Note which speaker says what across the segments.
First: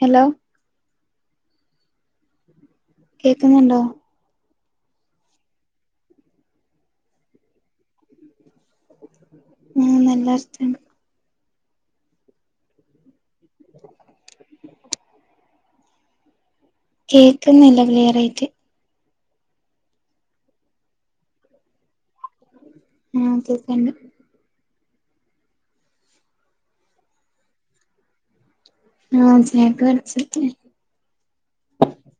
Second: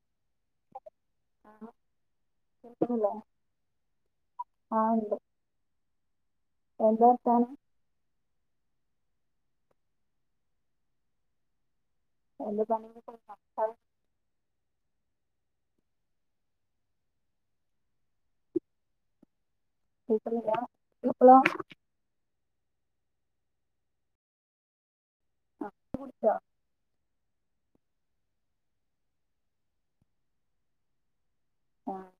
Speaker 1: Hello
Speaker 2: [unintelligible] ആഹ് കേൾക്കണില്ലേ
Speaker 1: കേക്കുന്നുണ്ടോ
Speaker 2: ആഹ് എണ്ട് എന്താ വർത്താനം
Speaker 1: ഉം നല്ല വർത്താനം
Speaker 2: [unintelligible]
Speaker 1: കേക്ക്ന്നില്ല ക്ലിയറായിട്ട്
Speaker 2: കേക്കുന്നില്ലാ ഇപ്പളോ
Speaker 1: ആഹ് കേക്കെണ്ട്
Speaker 2: [unintelligible] കുടിച്ചോ
Speaker 1: ആഹ് [unintelligible]
Speaker 2: ആഹ്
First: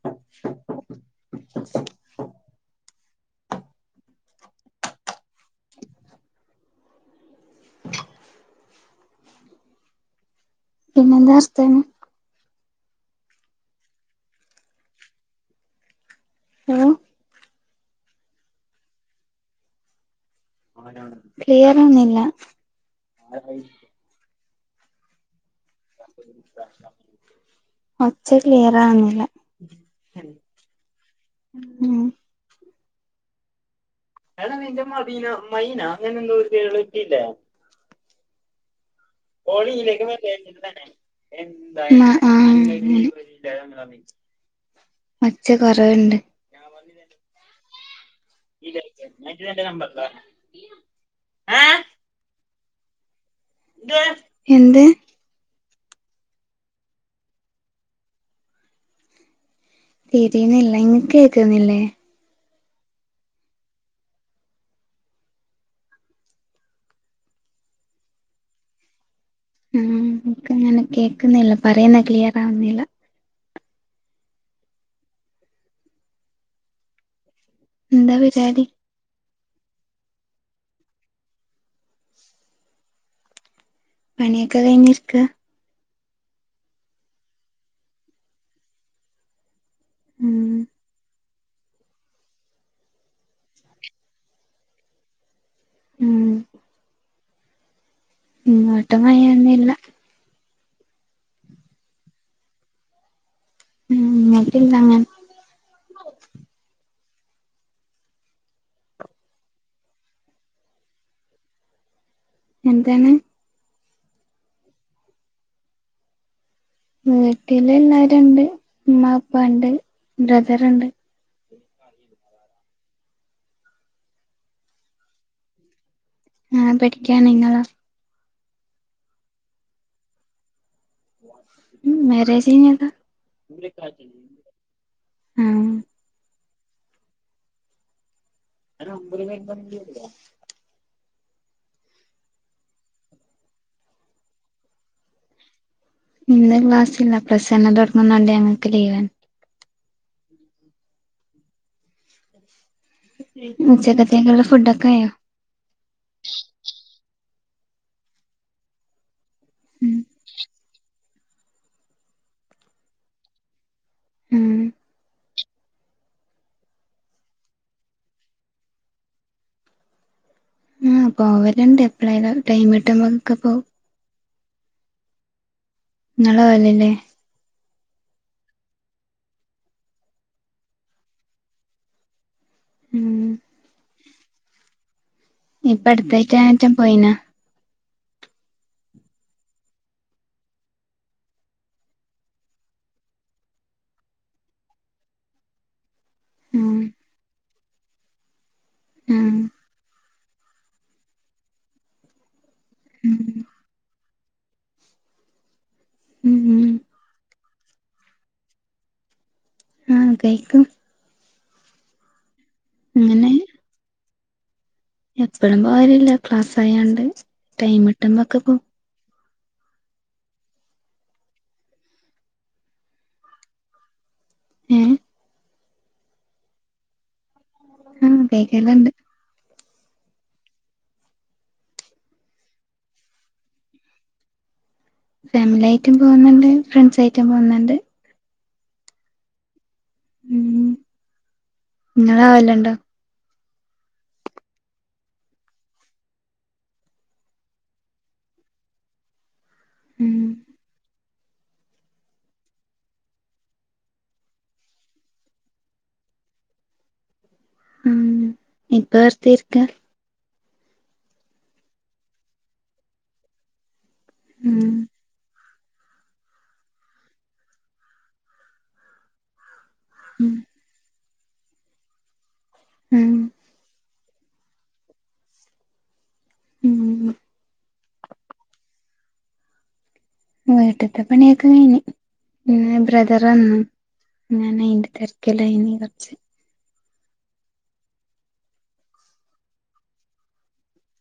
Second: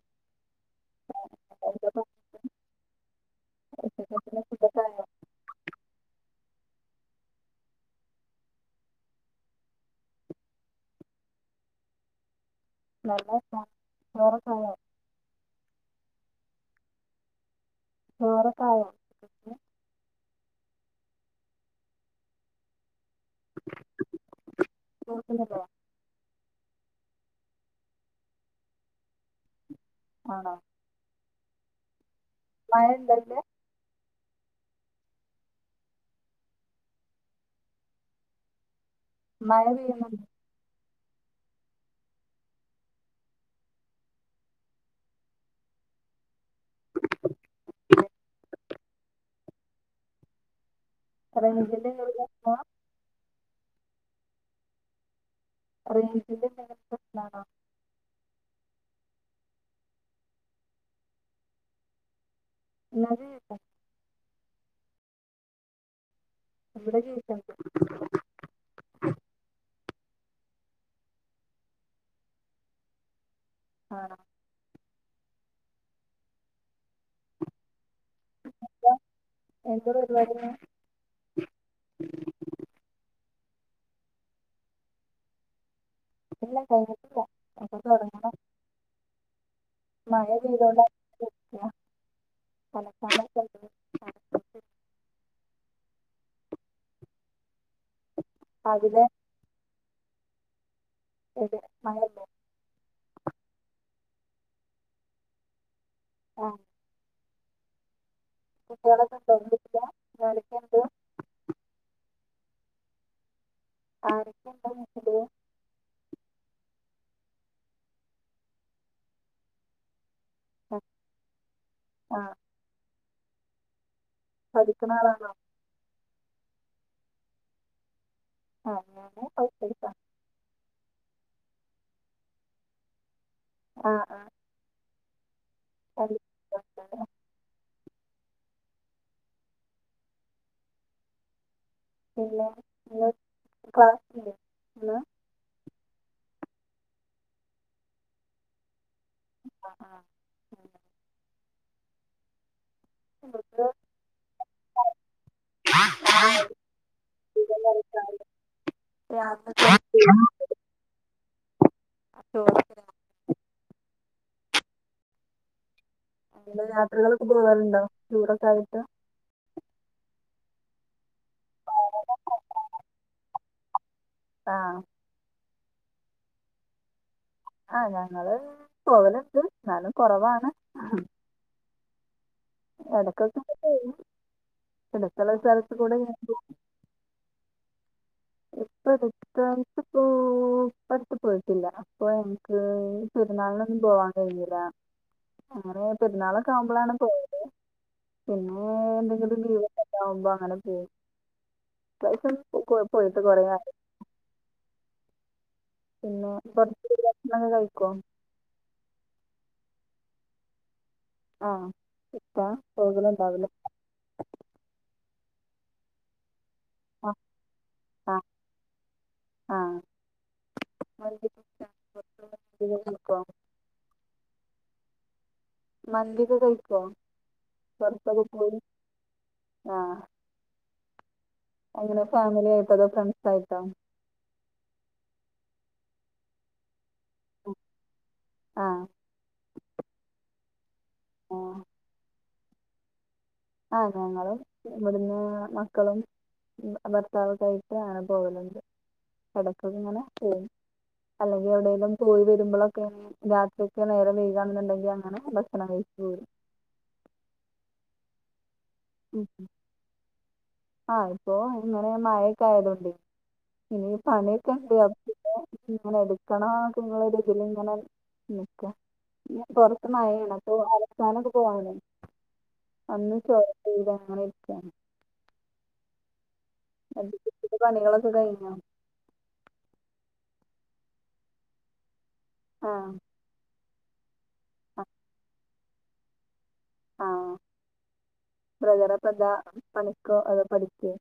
Speaker 2: എന്താപ്പോ [unintelligible]
Speaker 1: പിന്നെന്താ വർത്താനം
Speaker 2: നല്ല [unintelligible] ചോറൊക്കായോ?
Speaker 1: ഏഹ്
Speaker 2: ചോറൊക്കായോ? [inaudible]
Speaker 1: ക്ലിയറൊന്നില്ല
Speaker 2: കേക്കുന്നുണ്ടോ
Speaker 1: ഒച്ച ക്ലിയർ ആവുന്നില്ല
Speaker 2: ആണോ
Speaker 1: ഉം
Speaker 2: [unintelligible]
Speaker 1: എടാ നിന്റെ മദീന മൈന അങ്ങനെ എന്തോ ഒരു കേള് [unintelligible]
Speaker 2: മഴ
Speaker 1: ഓള് ഇതിലേക്ക്
Speaker 2: പെയ്യുന്നുണ്ടോ
Speaker 1: വരാനിരുന്നാണ് ആഹ് ആഹ് ഒച്ച കൊറേയെണ്ട് നജ്ല അന്റെ നമ്പറെന്താ
Speaker 2: റേഞ്ച്ന്റെ എന്തെങ്കിലും പ്രശ്ന
Speaker 1: എന്ത്‌?
Speaker 2: റേഞ്ചിന്റെ എന്തെങ്കിലും പ്രശ്നാണോ?
Speaker 1: തിരിയുന്നില്ല ഇങ്ങക്ക് കേക്കുന്നില്ലേ
Speaker 2: എന്നാല് ഇവിടെ [unintelligible]
Speaker 1: ഉം നിക്കങ്ങനെ കേക്കുന്നില്ല പറയുന്ന ക്ലിയർ ആവുന്നില്ല.
Speaker 2: ആണ
Speaker 1: എന്താ വിചാരി
Speaker 2: [unintelligible] എന്താ പരിപാടീന്ന്
Speaker 1: പണിയൊക്കെ കഴിഞ്ഞിരിക്ക
Speaker 2: ഇല്ല കൈഞ്ഞിട്ടില്ല ഒക്കെ തുടങ്ങണം. മഴ
Speaker 1: ഉം
Speaker 2: പെയ്തോണ്ട് [unintelligible] അലക്കാനൊക്കെണ്ട്
Speaker 1: ഉം ഇങ്ങോട്ടു
Speaker 2: രാവിലെ
Speaker 1: മഴയൊന്നു ഇല്ല
Speaker 2: [unintelligible] മഴില്ലെ
Speaker 1: ഉം ന്നാ പിന്നെങ്ങനെ
Speaker 2: ആഹ് [unintelligible]
Speaker 1: എന്താണ്?
Speaker 2: ആരൊക്കെ ണ്ട് വീട്ടില്
Speaker 1: വീട്ടില് എല്ലരുണ്ട് ഉമ്മ പ്പാ ണ്ട് ബ്രദറുണ്ട്
Speaker 2: ആഹ് പഠിക്ക്ണാളാണോ
Speaker 1: ഞാ പഠിക്കാന് നിങ്ങളോ
Speaker 2: [unintelligible]
Speaker 1: ഉം മേരേജ് കഴിഞ്ഞതാ
Speaker 2: ആ ആ
Speaker 1: ആഹ്
Speaker 2: [inaudible]
Speaker 1: ഒരു ഒമ്പത് [unintelligible] ണ്ടിവരൂലേ
Speaker 2: [unintelligible] ല്ല
Speaker 1: ഇന്ന് ക്ലാസ് ല്ല പ്ലസ് വൺ തുടങ്ങുന്നോണ്ട് ഞൾക്ക് ലീവാണ്
Speaker 2: ആഹ് ആഹ് എഹ് നമുക്ക്
Speaker 1: ഉച്ചക്കതെയ്ക്ക്ള്ള ഫുഡക്കെ ആയോ
Speaker 2: [unintelligible] ര
Speaker 1: ഉം
Speaker 2: [unintelligible] ഓ
Speaker 1: ഉം
Speaker 2: യാത്രകള്ക്കെ പോകാറ്ണ്ടോ ടൂറൊക്കെയിട്ട്
Speaker 1: ഉം പോവലുണ്ട് എപ്പഴേലും ടൈംട്ടുമ്പോ ക്കെ പോവും
Speaker 2: ആഹ്
Speaker 1: ങ്ങളോവലില്ലേ
Speaker 2: ആഹ് ഞങ്ങള് പോവല്ണ്ട് ന്നാലും കുറവാണ്
Speaker 1: ഉം
Speaker 2: ഇടയ്ക്കൊക്കെ പോവും [unintelligible]
Speaker 1: ഇപ്പടുത്തെയിറ്റാറ്റം പോയീന
Speaker 2: ഇപ്പൊ ഇപ്പടുത്തായിട് പോ ഇപ്പടത്ത് പോയിട്ടില്ല പ്പൊ ൻക്ക് പെരുന്നാൾനൊന്നും പോവാൻ കഴിഞ്ഞില ഞങ്ങള് പെരുന്നാളൊക്കെ
Speaker 1: ഉം
Speaker 2: ആവുമ്പോളാണ് പോവല് പിന്നെ
Speaker 1: ആഹ്
Speaker 2: ന്തെങ്കിലും [unintelligible] ആവുമ്പോ അങ്ങനെ പോ [unintelligible] തു കൊറേ
Speaker 1: ഉം
Speaker 2: ആയി പിന്നെ
Speaker 1: ഉം
Speaker 2: ഇപ്പട്ത് ഭക്ഷണ കഴിക്കോ
Speaker 1: ആഹ് കഴിക്കും
Speaker 2: ആഹ് ഇപ്പോ പോകല് ണ്ടാവില്ല
Speaker 1: എപ്പോഴും പോകറില്ല ക്ലാസായൊണ്ട്
Speaker 2: ആ
Speaker 1: ടൈംട്ടുമ്പോക്കെ പോകും
Speaker 2: ആഹ് [unintelligible] ക്കോ
Speaker 1: ഏഹ്
Speaker 2: മന്തിക്കെ കഴിക്കോ
Speaker 1: ആഹ്
Speaker 2: പുറത്ക്കെ പോയി
Speaker 1: കേക്കലുണ്ട്
Speaker 2: ആഹ് ങ്ങനെ ഫാമില്യായിട്ടോ അതോ ഫ്രണ്ട്സായിട്ടോ
Speaker 1: ഫാമിലി ആയിട്ടും പോകുന്നുണ്ട് ഫ്രണ്ട്സ് ആയിട്ടും പോകുന്നുണ്ട്
Speaker 2: ആഹ്
Speaker 1: ങ്ങളോവലുണ്ടോ
Speaker 2: ആഹ് ഞങ്ങള് ഇവിടുന്ന് മക്കളും ഭർത്താവോക്കായിട്ട് ആണ് പോവാലുണ്ട് ഇടയ്ക് ഒക്കെ ഇങ്ങനെ
Speaker 1: ഉം
Speaker 2: പോവും അല്ലെങ്കിൽ എവിടെേലും പോയി വരുമ്പോളെക്കെ രാത്രി ഒക്കെ നേരം വെയകാണെന്നുണ്ടെങ്കി അങ്ങനെ ഭക്ഷണം കഴിച്ചോരും
Speaker 1: ഉം ഇപ്പ
Speaker 2: ഉം
Speaker 1: വെർതിരിക്ക
Speaker 2: ആഹ് പ്പോ ഇന്നലെ മഴൊക്കെ ആയതൊണ്ട് ഇനി
Speaker 1: ഉം
Speaker 2: പണിക്കെണ്ട് അപ്പൊ പിന്നെ [unintelligible] എടുക്കണം അപ്പൊ ഒരു ഇതിലി ങ്ങനെ നിക്ക പൊറത്ത്
Speaker 1: ഉം
Speaker 2: മയപെയ്യണ് [unintelligible] പോവാണ്
Speaker 1: ഉം
Speaker 2: ല്ല ങ്ങനെ രിക്കാന്ന്
Speaker 1: ഉം
Speaker 2: [unintelligible] പണികളൊക്കെ കയിഞ്ഞ
Speaker 1: വീട്ട്ത്തെ പണിയൊക്കെ കയ്ഞ് മ്മ്
Speaker 2: ആഹ്
Speaker 1: ബ്രദറ് വന്ന്- ഞാനയിന്റെ തിരക്കിലെയ്നി കൊറച്-
Speaker 2: ആഹ് ബ്രദറപ്പന്താ പണിക്കോ അതോ പഠിക്കേ?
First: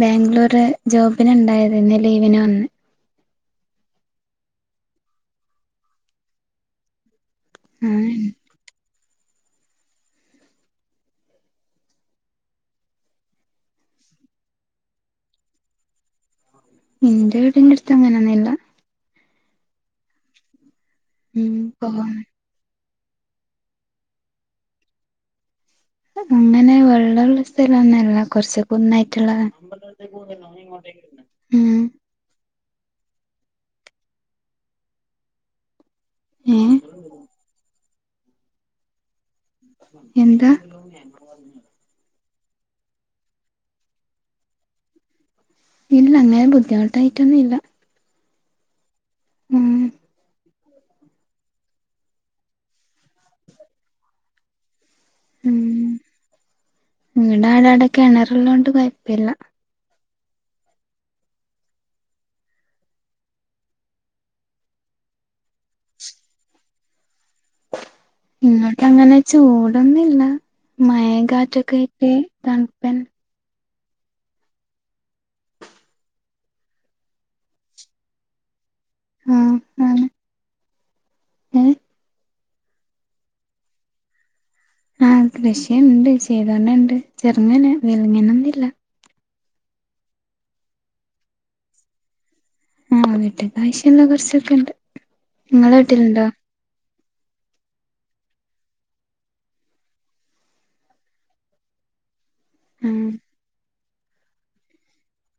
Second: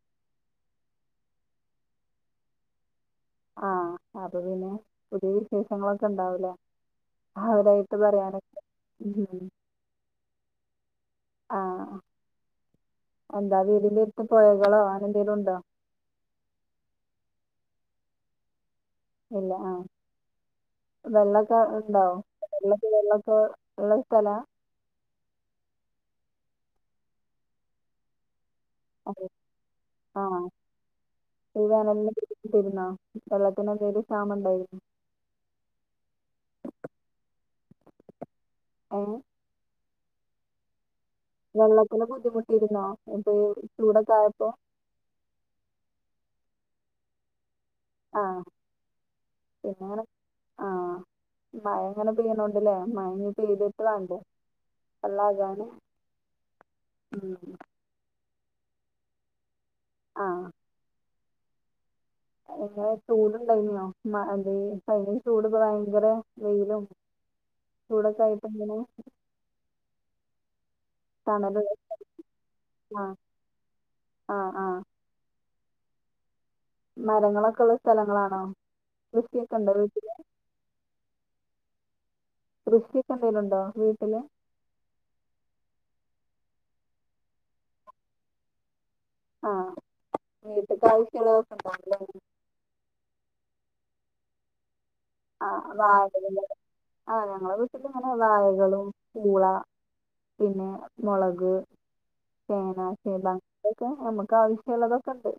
Speaker 1: ബാംഗ്ലൂര് ജോബിനണ്ടായതെന്ന് ലീവിന് വന്ന്.
Speaker 2: ആഹ് അപ്പ പിന്നെ പുതിയ വിശേഷങ്ങളൊക്കെണ്ടാവൂലേ [unintelligible]
Speaker 1: ആഹ്
Speaker 2: പറയാനൊക്കെ ആഹ് എന്താ വീട്ന്റെട്ത്ത് പോയകളോ അങ്ങനെ എന്തേലും ണ്ടോ?
Speaker 1: ഇന്റെ വീടിന്റെറട്ത്ത് അങ്ങനെയൊന്നുല്ല-
Speaker 2: ഇല്ല ആഹ്
Speaker 1: ഉം
Speaker 2: വെള്ളൊക്കെ ണ്ടോ?
Speaker 1: പോവാൻ
Speaker 2: ങ്ങക്ക് വെള്ളൊക്കെള്ള സ്ഥലാ-
Speaker 1: അങ്ങനെ വെള്ളള്ള സ്ഥലംഒന്നുല്ല കുറച്ച്-
Speaker 2: അതെ
Speaker 1: കുന്നായിട്ടുള്ള
Speaker 2: ആഹ്
Speaker 1: ഉം.
Speaker 2: [unintelligible] വെള്ളത്തിനെന്തെലും ക്ഷാമണ്ടായിനോ?
Speaker 1: ഏഹ്-
Speaker 2: ആഹ്-
Speaker 1: എന്താ?
Speaker 2: വെള്ളത്തിലന് ബുദ്ധിമുട്ടിരുന്നോ ഇപ്പൊ ചൂടൊക്കെ ആയപ്പോ?
Speaker 1: ഇല്ല അങ്ങനെ ബുദ്ധിമുട്ടായിട്ടൊന്നുല്ല.
Speaker 2: ആഹ്
Speaker 1: ഉം
Speaker 2: പിന്ന ആഹ് മഴങ്ങനെ പെയണണ്ട്ല്ലേ മഴ പെയ്തിട്ട് വാണ്ടേ
Speaker 1: ഉം
Speaker 2: [unintelligible]
Speaker 1: ഇവിടെ
Speaker 2: ഉം.
Speaker 1: ആടാടെ കിണറുള്ളോണ്ട് കൊയപ്പില്ല
Speaker 2: ആഹ്- എങ്ങനെ ചൂടുണ്ടായ്നോ [unintelligible] ചൂടിപ്പോ ഭയങ്കര വെയിലും-
Speaker 1: [inaudible]
Speaker 2: ചൂടൊക്കെ ആയിട്ട് ഇങ്ങനെ
Speaker 1: ഇന്ന്ട്ടങ്ങനെ ചൂടൊന്നൂല്ല മയിം
Speaker 2: തണല്
Speaker 1: കാറ്റൊക്കായിട്ട് തണ്പ്പന്നെ
Speaker 2: ആഹ് ആഹ് ആഹ് മരങ്ങളൊക്കെള്ള സ്ഥലങ്ങളാണോ കൃഷിയൊക്കെ ണ്ടോ വീട്ടില്?
Speaker 1: ഏഹ്-
Speaker 2: കൃഷിക്കെന്തേലുണ്ടോ വീട്ടില്?
Speaker 1: ആഹ് കൃഷിണ്ട് ചെയ്തോണ്ടണ്ട് ചെറ്ങ്ങനെ വെലങ്ങനൊന്നില്ല.
Speaker 2: ആഹ് വീട്ട്ക്ക് ആവശ്യള്ളതൊക്കെണ്ടാവുല്ലേ?
Speaker 1: ആഹ് വീട്ക്ക് ആശ്യള്ള കൊറച്ചൊക്കെണ്ട്.
Speaker 2: ആഹ്
Speaker 1: ഇങ്ങളെ വീട്ടിലുണ്ടോ?
Speaker 2: വഴകള് ആ ഞങ്ങളെ വീട്ടികങ്ങനെ വായകളും പൂള പിന്നെ മൊളക്- ചേന
Speaker 1: ആഹ്
Speaker 2: [unintelligible] അങ്ങനെയൊക്കെ ഞമ്മക്കാവശ്യള്ളതൊക്കെണ്ട്.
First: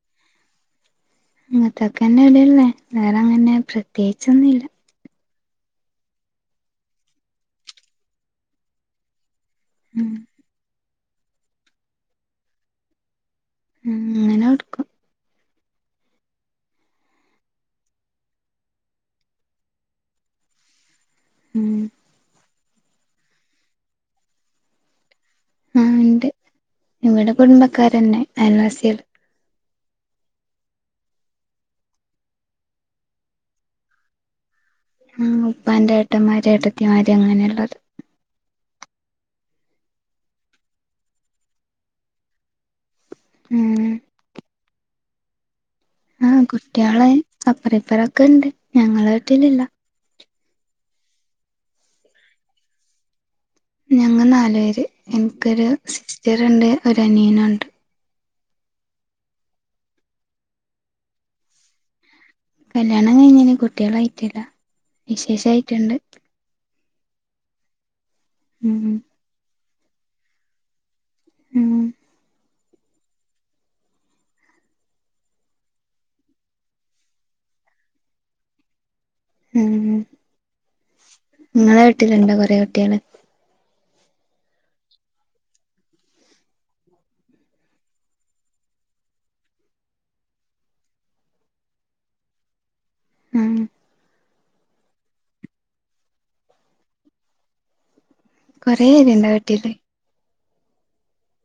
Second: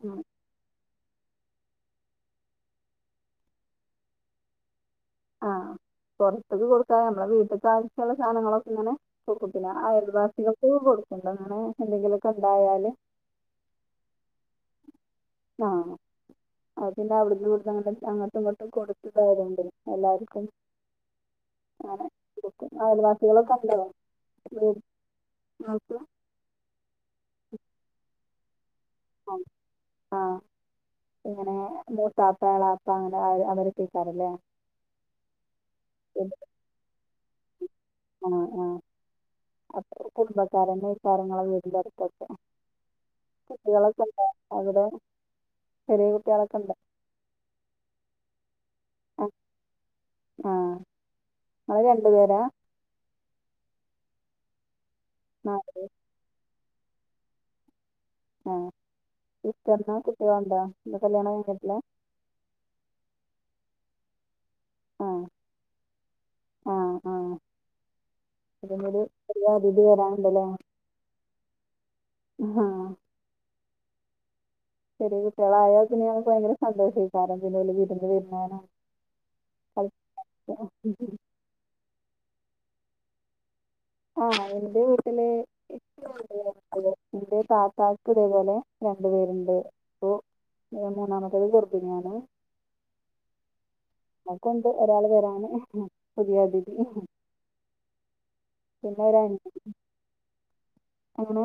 Speaker 1: ഇങ്ങത്തൊക്കെന്നെ ഇവിട്ള്ളേ വേറെ ങ്ങനെ പ്രത്യേകിച്ചൊന്നുല്ല.
Speaker 2: ആഹ് പൊറത്ത്ക്ക് കൊടുക്കാതെമ്മളെ വീട്ട ആവശ്യള്ള സാധനങ്ങളൊക്കെങ്ങനെ [unintelligible]
Speaker 1: ഉം
Speaker 2: അയൽവാസികൾകൊക്കെ ങ്ങനെ എന്തെങ്കിലൊക്കെണ്ടായാല്-
Speaker 1: ഉം അങ്ങനെ കൊടുക്കും
Speaker 2: ആഹ് അതിപിന്നെ അവിടുന്ന് ഇവിടുനൊക്കങ്ങനെ അങ്ങോട്ടും ഇങ്ങോട്ടും കൊടുത്ത്തായതോണ്ട് എല്ലാർക്കുങ്ങനെ-
Speaker 1: ഉം
Speaker 2: അയൽവാസികളൊക്കെണ്ടോ?
Speaker 1: ആഹ് ണ്ട് ഇവിടെ കുടുംബക്കാരന്നെ അയ ൽവാസ്യാള്.
Speaker 2: അം ആഹ്- എങ്ങനെ മൂത്താപ്പ ഏളാപ്പങ്ങനെ അവരൊ ക്കെക്കാരല്ലേ?
Speaker 1: ഉം ഉപ്പാന്റെ ഏട്ടന്മാര് ഏട്ടത്തിമാരി അങ്ങനെയുള്ളവര്.
Speaker 2: ആഹ് ആഹ്- അപ്പൊ കുടുംബക്കാരെന്നെക്കാരം ങ്ങളെ വടിന്റെട്ത്തൊക്കെ
Speaker 1: ഉം
Speaker 2: കുട്ടികളൊക്കെ ണ്ടോ അവിടെ? ചെറിയ
Speaker 1: ആഹ്
Speaker 2: കുട്ടികളൊക്കെ ഉണ്ടോ
Speaker 1: കുട്യാള് അപ്പറോം ഇപ്പറൊക്കെണ്ട് ഞങ്ങള വീട്ടിലില്ല.
Speaker 2: ആഹ് ങ്ങള് രണ്ടു പേരാ
Speaker 1: ഞങ്ങള് നാലു പേര് എനിക്കൊരു
Speaker 2: നാല്
Speaker 1: സിസ്റ്ററുണ്ട് ഒരു അനിയനുണ്ട്
Speaker 2: ആഹ് സിസ്റ്റർനോ കുട്ടിയാള്ണ്ടോ എന്ത കല്ല്യാണം കഴിഞ്ഞിട്ടില്ല
Speaker 1: കല്യാണം കഴിഞ്ഞന് കുട്ടികളായിട്ടില്ല വിശേഷായിട്ടുണ്ട്
Speaker 2: ആഹ് ആഹ്
Speaker 1: ഉം
Speaker 2: [unintelligible] അതിഥി വരാനുണ്ടല്ലേ
Speaker 1: ഉം
Speaker 2: ഉമ്മ ചെറിയ കുട്ടികളായോ പിന്നെയക്ക് ഭയങ്കര സന്തോഷേക്കാരം പിന്നെഓല്ല് വീരുന്ന് വരുന്നാനോ
Speaker 1: ഉം നിങ്ങളെ വീട്ടിലുണ്ടോ കൊറെ കുട്ട്യാള്
Speaker 2: ആഹ് എന്റെ വീട്ടില് [unintelligible] ഇന്റെ താത്താക്ക് ഇതേപോലെ രണ്ടു പേരുണ്ട് അപ്പൊ ഏ മൂന്നാമത്തേത് ഗർഭിണിയാണ്
Speaker 1: അഹ്
Speaker 2: നക്കുണ്ട് ഒരാൾ വരാണ് പുതിയതിഥി
Speaker 1: കൊറേ
Speaker 2: പിന്നെരു
Speaker 1: പേരുണ്ടോ വീട്ടില്
Speaker 2: അനിയന് എങ്ങനെ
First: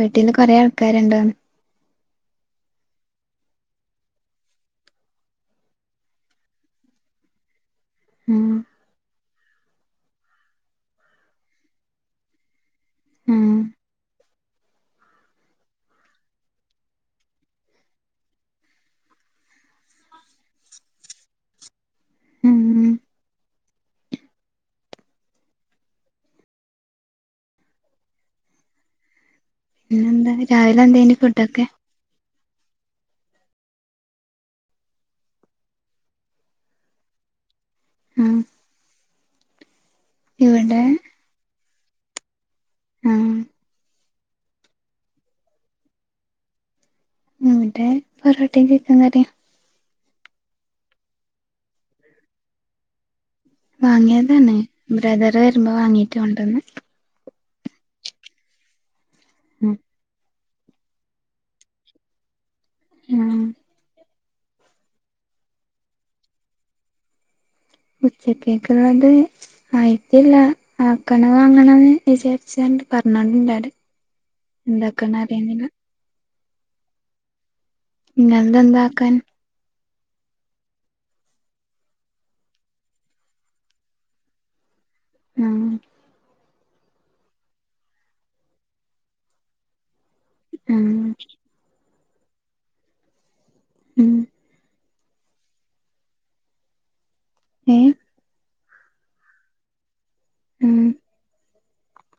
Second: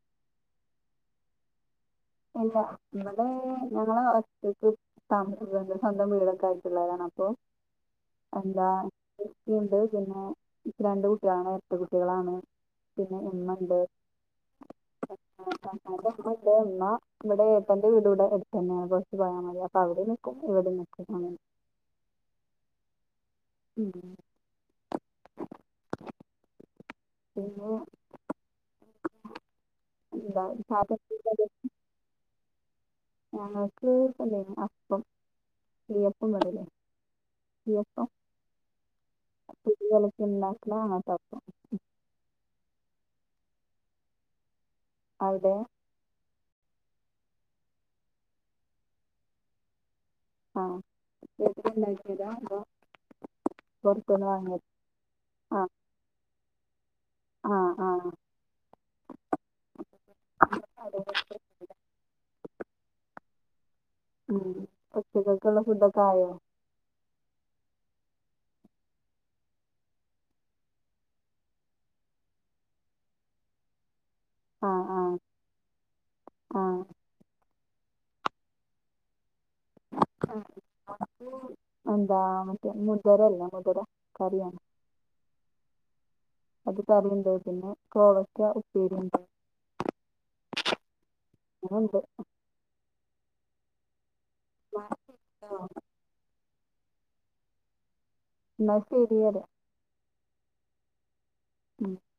Speaker 1: വീട്ടീല് കൊറേ ആൾക്കാരുണ്ടോ
Speaker 2: ഇല്ല ഇവിടെ ഞങ്ങൾ ഒറ്റക്ക് താമസിക്കുന്നത് സ്വന്തം വീടൊക്കെ ആയിട്ടുള്ളതാണ് അപ്പൊ
Speaker 1: ഉം
Speaker 2: എന്താ ഇക്കിണ്ട് പിന്നെ രണ്ട് കുട്ടികളാണ് ഇരട്ട കുട്ടികളാണ് പിന്നെ
Speaker 1: ഉം
Speaker 2: ഉമ്മ ഉണ്ട് [unintelligible] ഉമ്മ ഇവിടെ ഏട്ടന്റെ വീട ഇവിടെ എടുത്തതന്നെയാണ് കുറച്ച് പോയാൽ മതി അപ്പ അവിടെ നിൽക്കും ഇവിടെ നിക്കും അങ്ങനെ
Speaker 1: ഉം
Speaker 2: ഉം പിന്നാ
Speaker 1: പിന്നെന്താ
Speaker 2: ന്താ
Speaker 1: രാവിലെ എന്തേനി
Speaker 2: [unintelligible]
Speaker 1: ഫുഡൊക്കെ
Speaker 2: ഞങ്ങൾക്ക് പൊന്തിനു അപ്പം [unintelligible] [unintelligible] പ്പം
Speaker 1: ആ
Speaker 2: പൊടി കലക്കി
Speaker 1: ഇവിടെ
Speaker 2: ഉണ്ടാക്കുന്നതാണോപ്പം
Speaker 1: ഉം
Speaker 2: അവിടെ
Speaker 1: ഇവിടെ പൊറോട്ടയും ചിക്കൻകറിയും
Speaker 2: ആഹ് ഇപ്പഴത്തേക്ക് ഉണ്ടാക്കിയതാ അതോ പുറത്തുന്ന്
Speaker 1: വാങ്ങിയതാണ്
Speaker 2: വാങ്ങിയതാ
Speaker 1: ബ്രദർ വരുമ്പോ വാങ്ങീട്ട് കൊണ്ടുവന്ന്
Speaker 2: ആഹ് ആഹ്
Speaker 1: ഉം
Speaker 2: അ [unintelligible]
Speaker 1: ഉം
Speaker 2: ഉം ഉച്ചകത്തേക്കുള്ള ഫുഡൊക്കെ ആയോ
Speaker 1: ഉച്ചകേക്കുള്ളത് ആയിട്ടില്ല ആക്കണ അങ്ങണന്ന് വിചാരിച്ചണ്ട് പറഞ്ഞോണ്ടിണ്ടടെ
Speaker 2: ആ ആ
Speaker 1: ഇണ്ടാക്കാൻ അറിയുന്നില്ല
Speaker 2: ആഹ്
Speaker 1: നിങ്ങളത് എന്താകാൻ
Speaker 2: ഉ എന്താ മറ്റേ മുതിര അല്ല മുതിര കറിയാണ്
Speaker 1: ആഹ്
Speaker 2: അത് കറിയുണ്ടക്കിന്ന് കോവയ്ക്ക ഉപ്പേരുണ്ട്
Speaker 1: ഉം
Speaker 2: വിടെണ്ട്
Speaker 1: ഉം
Speaker 2: മഴ ഉണ്ടോ
Speaker 1: ഏഹ്
Speaker 2: ഇന്നാൽ തെരി പറിയാ
Speaker 1: ഉം
Speaker 2: ഉം